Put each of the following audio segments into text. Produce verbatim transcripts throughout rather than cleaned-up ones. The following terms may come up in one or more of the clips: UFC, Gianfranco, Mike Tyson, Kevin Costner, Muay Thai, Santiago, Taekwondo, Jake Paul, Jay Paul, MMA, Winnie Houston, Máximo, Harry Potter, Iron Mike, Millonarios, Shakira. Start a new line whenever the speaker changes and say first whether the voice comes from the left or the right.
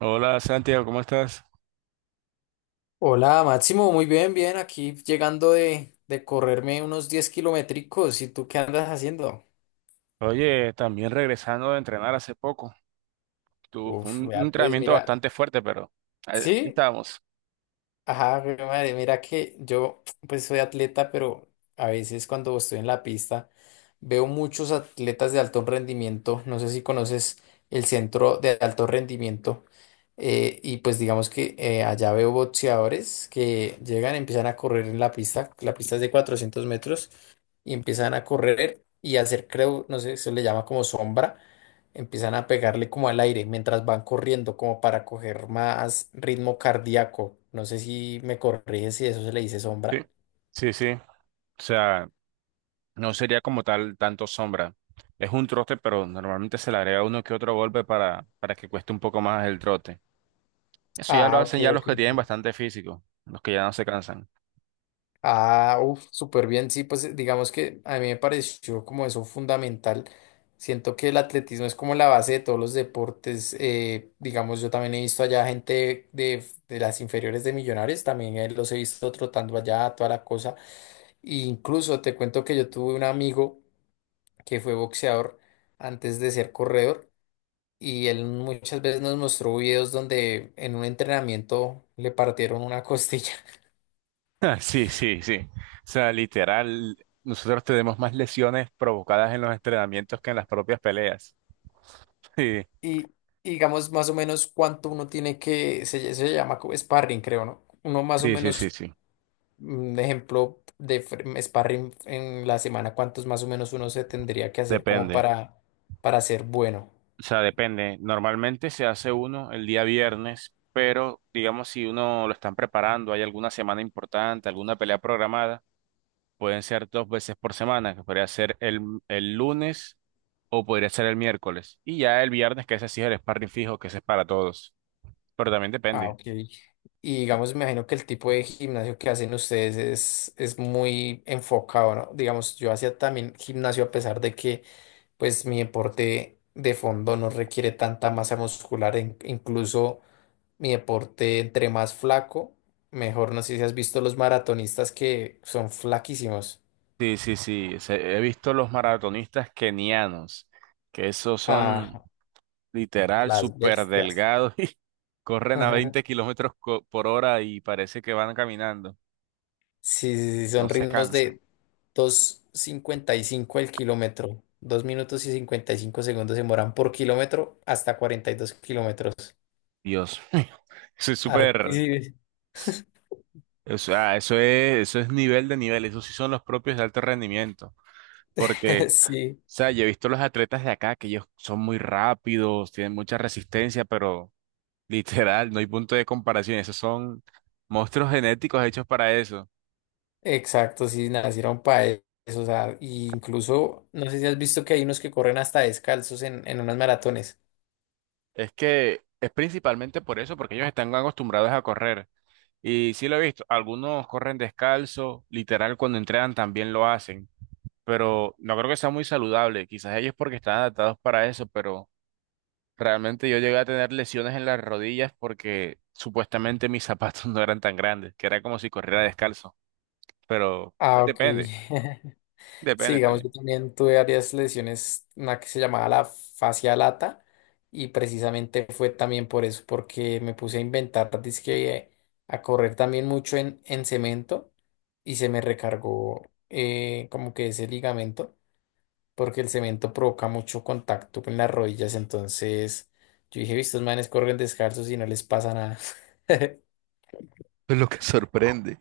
right: Hola Santiago, ¿cómo estás?
left: Hola, Máximo, muy bien, bien, aquí llegando de, de correrme unos diez kilométricos. ¿Y tú qué andas haciendo?
right: Oye, también regresando de entrenar hace poco. Tuvo fue
left: Uf,
right: un, un
left: vea, pues
right: entrenamiento
left: mira,
right: bastante fuerte, pero ahí, ahí
left: sí,
right: estábamos.
left: ajá, jue madre, mira que yo pues soy atleta, pero a veces cuando estoy en la pista veo muchos atletas de alto rendimiento, no sé si conoces el centro de alto rendimiento, eh, y pues digamos que eh, allá veo boxeadores que llegan, empiezan a correr en la pista, la pista es de cuatrocientos metros, y empiezan a correr y hacer, creo, no sé, se le llama como sombra, empiezan a pegarle como al aire mientras van corriendo, como para coger más ritmo cardíaco. No sé si me corrige si eso se le dice
right: Sí,
left: sombra.
right: sí, sí. O sea, no sería como tal tanto sombra. Es un trote, pero normalmente se le agrega uno que otro golpe para, para que cueste un poco más el trote. Eso ya lo
left: Ah, ok,
right: hacen ya los
left: ok,
right: que tienen
left: ok.
right: bastante físico, los que ya no se cansan.
left: Ah, uff, súper bien. Sí, pues eh, digamos que a mí me pareció como eso fundamental. Siento que el atletismo es como la base de todos los deportes. Eh, digamos, yo también he visto allá gente de, de las inferiores de Millonarios, también eh, los he visto trotando allá, toda la cosa. Incluso te cuento que yo tuve un amigo que fue boxeador antes de ser corredor y él muchas veces nos mostró videos donde en un entrenamiento le partieron una costilla.
right: Sí, sí, sí. O sea, literal, nosotros tenemos más lesiones provocadas en los entrenamientos que en las propias peleas. Sí,
left: Y y digamos más o menos cuánto uno tiene que, se, ll- se llama como sparring, creo, ¿no? Uno más o
right: sí, sí, sí,
left: menos,
right: sí.
left: un ejemplo de fr- sparring en la semana, cuántos más o menos uno se tendría que hacer como
right: Depende,
left: para, para ser bueno.
right: o sea, depende. Normalmente se hace uno el día viernes, pero digamos si uno lo están preparando, hay alguna semana importante, alguna pelea programada, pueden ser dos veces por semana, que podría ser el, el lunes o podría ser el miércoles. Y ya el viernes, que ese sí es el sparring fijo, que ese es para todos. Pero también
left: Ah,
right: depende.
left: ok. Y digamos, me imagino que el tipo de gimnasio que hacen ustedes es, es muy enfocado, ¿no? Digamos, yo hacía también gimnasio a pesar de que, pues, mi deporte de fondo no requiere tanta masa muscular. In- incluso mi deporte, entre más flaco, mejor. No sé si has visto los maratonistas que son flaquísimos.
right: Sí, sí, sí. se- He visto los maratonistas kenianos, que esos son...
left: Ah,
right: literal,
left: las
right: súper
left: bestias.
right: delgado y corren a veinte kilómetros co- por hora y parece que van caminando,
left: Sí, sí, sí,
right: no
left: son
right: se
left: ritmos
right: cansan.
left: de dos cincuenta y cinco el kilómetro. Dos minutos y cincuenta y cinco segundos se demoran por kilómetro hasta cuarenta y dos kilómetros.
right: Dios mío, eso es súper,
left: Arti-
right: o sea, eso es, eso es nivel de nivel, eso sí son los propios de alto rendimiento, porque, o
left: sí,
right: sea, yo he visto los atletas de acá que ellos son muy rápidos, tienen mucha resistencia, pero literal, no hay punto de comparación, esos son monstruos genéticos hechos para eso.
left: exacto, sí, nacieron para eso. O sea, y incluso, no sé si has visto que hay unos que corren hasta descalzos en, en, unas maratones.
right: Es que es principalmente por eso, porque ellos están acostumbrados a correr. Y sí lo he visto, algunos corren descalzo, literal cuando entrenan también lo hacen, pero no creo que sea muy saludable, quizás ellos porque están adaptados para eso, pero realmente yo llegué a tener lesiones en las rodillas porque supuestamente mis zapatos no eran tan grandes, que era como si corriera descalzo, pero
left: Ah, ok.
right: depende,
left: Sí,
right: depende
left: digamos, yo
right: también.
left: también tuve varias lesiones, una que se llamaba la fascia lata, y precisamente fue también por eso, porque me puse a inventar, dizque a correr también mucho en, en cemento, y se me recargó eh, como que ese ligamento, porque el cemento provoca mucho contacto con las rodillas, entonces yo dije, "Vi, estos manes corren descalzos y no les pasa nada."
right: Es lo que sorprende,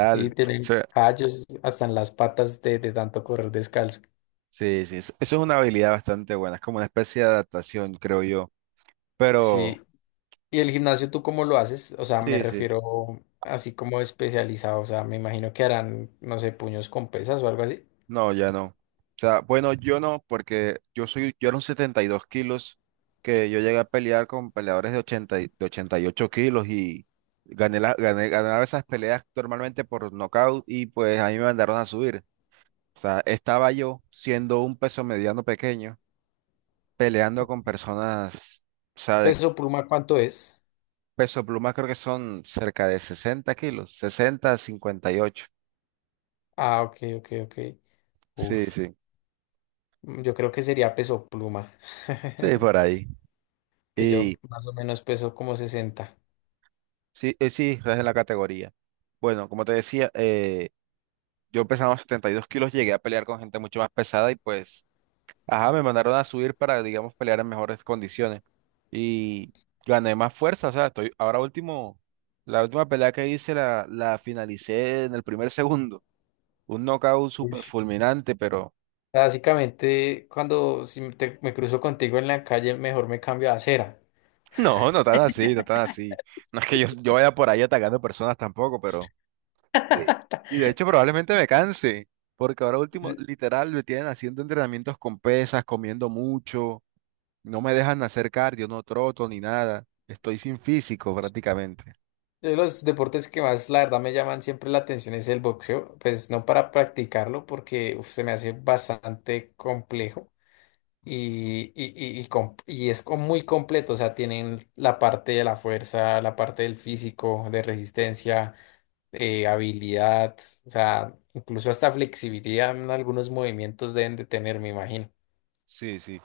left: Sí,
right: O
left: tienen
right: sea,
left: callos hasta en las patas de de tanto correr descalzo.
right: sí, sí, es- eso es una habilidad bastante buena, es como una especie de adaptación, creo yo. Pero
left: Sí, ¿y el gimnasio tú cómo lo haces? O sea, me
right: sí, sí.
left: refiero así como especializado, o sea, me imagino que harán, no sé, puños con pesas o algo así.
right: No, ya no. O sea, bueno, yo no, porque yo soy, yo era un setenta y dos kilos, que yo llegué a pelear con peleadores de ochenta y- de ochenta y ocho kilos y gané, la, gané, ganaba esas peleas normalmente por nocaut y pues a mí me mandaron a subir. O sea, estaba yo siendo un peso mediano pequeño, peleando con personas, o sea, de
left: ¿Peso pluma cuánto es?
right: peso pluma creo que son cerca de sesenta kilos, sesenta cincuenta y ocho.
left: Ah, ok, ok, ok.
right: Sí,
left: Uf,
right: sí,
left: mm, yo creo que sería peso pluma,
right: sí, por ahí.
left: que yo más o menos peso como sesenta.
right: Sí, eh, sí, estás en la categoría. Bueno, como te decía, eh, yo pesaba y dos kilos, llegué a pelear con gente mucho más pesada y pues, ajá, me mandaron a subir para, digamos, pelear en mejores condiciones. Y gané más fuerza, o sea, estoy, ahora último, la última pelea que hice la, la finalicé en el primer segundo. Un knockout súper
left: Uy.
right: fulminante, pero
left: Básicamente, cuando si me te- me cruzo contigo en la calle, mejor me cambio a acera.
right: no, no tan así, no tan así. No es que yo, yo vaya por ahí atacando personas tampoco, pero sí. Y de hecho probablemente me canse, porque ahora último, literal, me tienen haciendo entrenamientos con pesas, comiendo mucho, no me dejan hacer cardio, no troto ni nada, estoy sin físico prácticamente.
left: Yo los deportes que más, la verdad, me llaman siempre la atención es el boxeo, pues no para practicarlo porque uf, se me hace bastante complejo y, y, y, y com- y es co- muy completo, o sea, tienen la parte de la fuerza, la parte del físico, de resistencia, eh, habilidad, o sea, incluso hasta flexibilidad en algunos movimientos deben de tener, me imagino.
right: Sí, sí,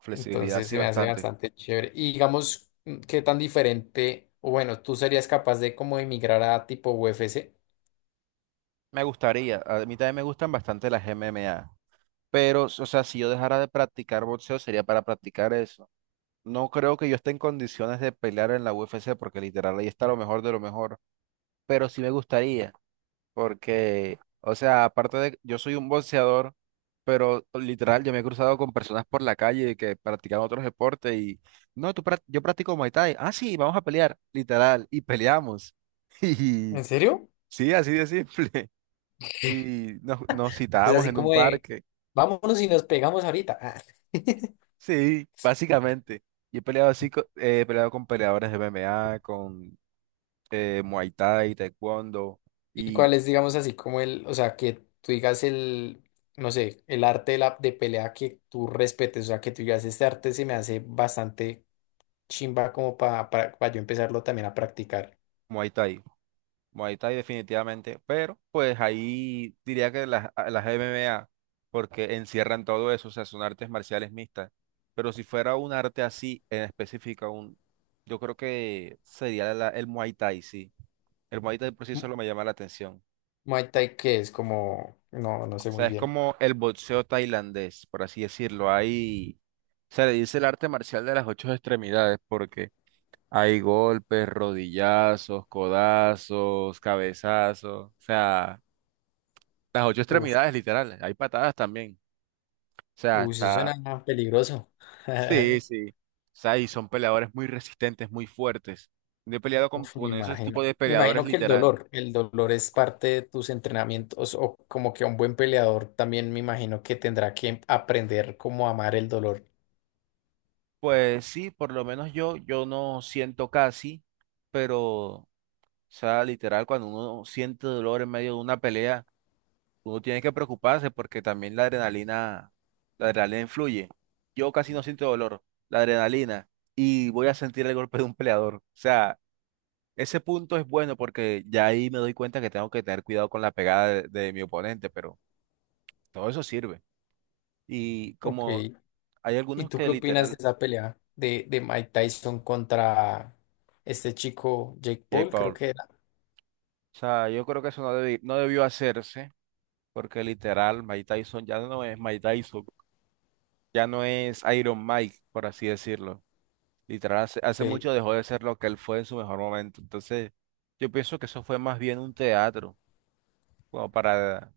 right: flexibilidad
left: Entonces
right: sí
left: se me hace
right: bastante.
left: bastante chévere. Y digamos, mm, ¿qué tan diferente? O bueno, ¿tú serías capaz de como emigrar a tipo U F C?
right: Me gustaría, a mí también me gustan bastante las M M A, pero, o sea, si yo dejara de practicar boxeo sería para practicar eso. No creo que yo esté en condiciones de pelear en la U F C porque literal ahí está lo mejor de lo mejor, pero sí me gustaría. Porque, o sea, aparte de, yo soy un boxeador, pero literal, yo me he cruzado con personas por la calle que practican otros deportes y, no, tú, prac- yo practico Muay Thai. Ah, sí, vamos a pelear, literal, y peleamos. Y
left: ¿En serio?
right: sí, así de simple. Y nos, nos
left: O sea,
right: citábamos
left: así
right: en un
left: como de,
right: parque.
left: vámonos y nos pegamos ahorita. Ah.
right: Sí, básicamente. Y he peleado así, co- eh, he peleado con peleadores de m M a con eh, Muay Thai, Taekwondo
left: ¿Y
right: y
left: cuál es, digamos, así como el, o sea, que tú digas el, no sé, el arte de, la, de pelea que tú respetes? O sea, que tú digas, este arte se me hace bastante chimba como pa- para para yo empezarlo también a practicar.
right: Muay Thai. Muay Thai definitivamente, pero pues ahí diría que las, a- las M M A, porque encierran todo eso, o sea, son artes marciales mixtas, pero si fuera un arte así en específica, un, yo creo que sería la- el Muay Thai, sí. El Muay Thai por sí
left: Mu-
right: solo me llama la atención.
left: Muay Thai, que es como, no, no
right: O
left: sé muy
right: sea, es
left: bien.
right: como el boxeo tailandés, por así decirlo. Hay, se le dice el arte marcial de las ocho extremidades, porque hay golpes, rodillazos, codazos, cabezazos, o sea... Las ocho extremidades, literal. Hay patadas también. O sea,
left: Uy, eso
right: está.
left: suena peligroso.
right: Sí, sí. O sea, y son peleadores muy resistentes, muy fuertes. Yo he peleado con,
left: Uf, me
right: con esos tipos
left: imagino.
right: de
left: Me
right: peleadores,
left: imagino que el
right: literal.
left: dolor, el dolor es parte de tus entrenamientos o como que un buen peleador también me imagino que tendrá que aprender cómo amar el dolor.
right: Pues sí, por lo menos yo, yo no siento casi, pero, o sea, literal, cuando uno siente dolor en medio de una pelea, uno tiene que preocuparse porque también la adrenalina, la adrenalina influye. Yo casi no siento dolor, la adrenalina, y voy a sentir el golpe de un peleador. O sea, ese punto es bueno porque ya ahí me doy cuenta que tengo que tener cuidado con la pegada de, de mi oponente, pero todo eso sirve. Y
left: Ok.
right: como hay
left: ¿Y
right: algunos
left: tú
right: que
left: qué opinas de
right: literal,
left: esa pelea de, de Mike Tyson contra este chico Jake
right: Jay
left: Paul? Creo
right: Paul,
left: que era.
right: o sea, yo creo que eso no, debi- no debió hacerse porque literal Mike Tyson ya no es Mike Tyson, ya no es Iron Mike, por así decirlo. Literal, hace, hace
left: Ok.
right: mucho dejó de ser lo que él fue en su mejor momento. Entonces, yo pienso que eso fue más bien un teatro, como para,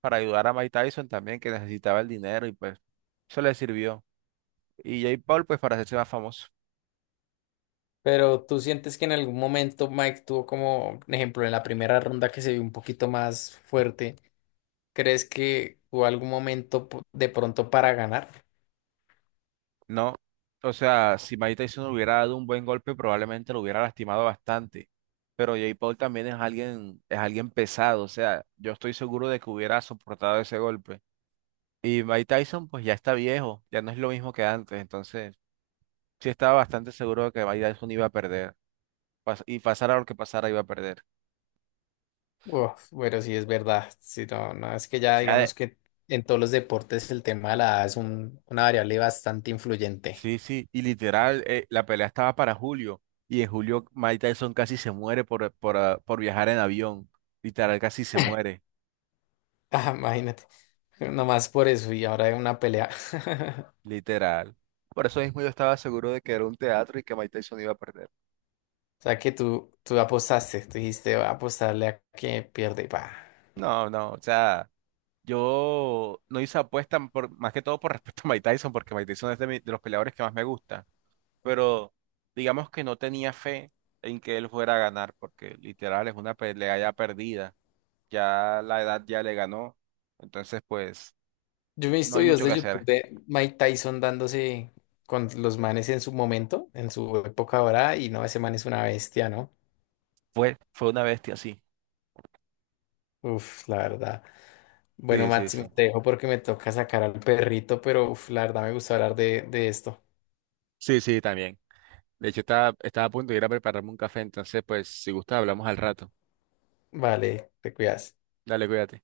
right: para ayudar a Mike Tyson también, que necesitaba el dinero y pues eso le sirvió. Y Jake Paul, pues para hacerse más famoso,
left: Pero tú sientes que en algún momento Mike tuvo como, por ejemplo, en la primera ronda que se vio un poquito más fuerte. ¿Crees que hubo algún momento po- de pronto para ganar?
right: ¿no? O sea, si Mike Tyson hubiera dado un buen golpe, probablemente lo hubiera lastimado bastante. Pero Jake Paul también es alguien, es alguien pesado. O sea, yo estoy seguro de que hubiera soportado ese golpe. Y Mike Tyson, pues ya está viejo, ya no es lo mismo que antes. Entonces, sí estaba bastante seguro de que Mike Tyson iba a perder. pas- Y pasara lo que pasara, iba a perder.
left: Uf, bueno, sí es verdad. Sí, no, no, es que ya digamos que en todos los deportes el tema de la edad es un- una variable bastante influyente.
right: Sí, sí, y literal, eh, la pelea estaba para julio, y en julio Mike Tyson casi se muere por, por, ah, por viajar en avión. Literal, casi se muere,
left: Ah, imagínate. Nomás por eso y ahora hay una pelea.
right: literal. Por eso mismo yo estaba seguro de que era un teatro y que Mike Tyson iba a perder.
left: O sea que tú, tú apostaste, tú dijiste, "Voy a apostarle a que pierde. Pa."
right: No, no, o sea, yo no hice apuesta por, más que todo por respeto a Mike Tyson, porque Mike Tyson es de, mi- de los peleadores que más me gusta, pero digamos que no tenía fe en que él fuera a ganar, porque literal es una pelea ya perdida. Ya la edad ya le ganó, entonces pues
left: Yo me he
right: no
left: visto
right: hay
left: videos
right: mucho que
left: de YouTube
right: hacer.
left: de Mike Tyson dándose con los manes en su momento, en su época ahora, y no, ese man es una bestia, ¿no?
right: Fue, fue una bestia, sí.
left: Uf, la verdad. Bueno,
right: Sí, sí, sí.
left: Máximo, te dejo porque me toca sacar al perrito, pero uf, la verdad me gusta hablar de, de esto.
right: Sí, sí, también. De hecho, estaba, estaba a punto de ir a prepararme un café, entonces pues si gusta hablamos al rato.
left: Vale, te cuidas.
right: Dale, cuídate.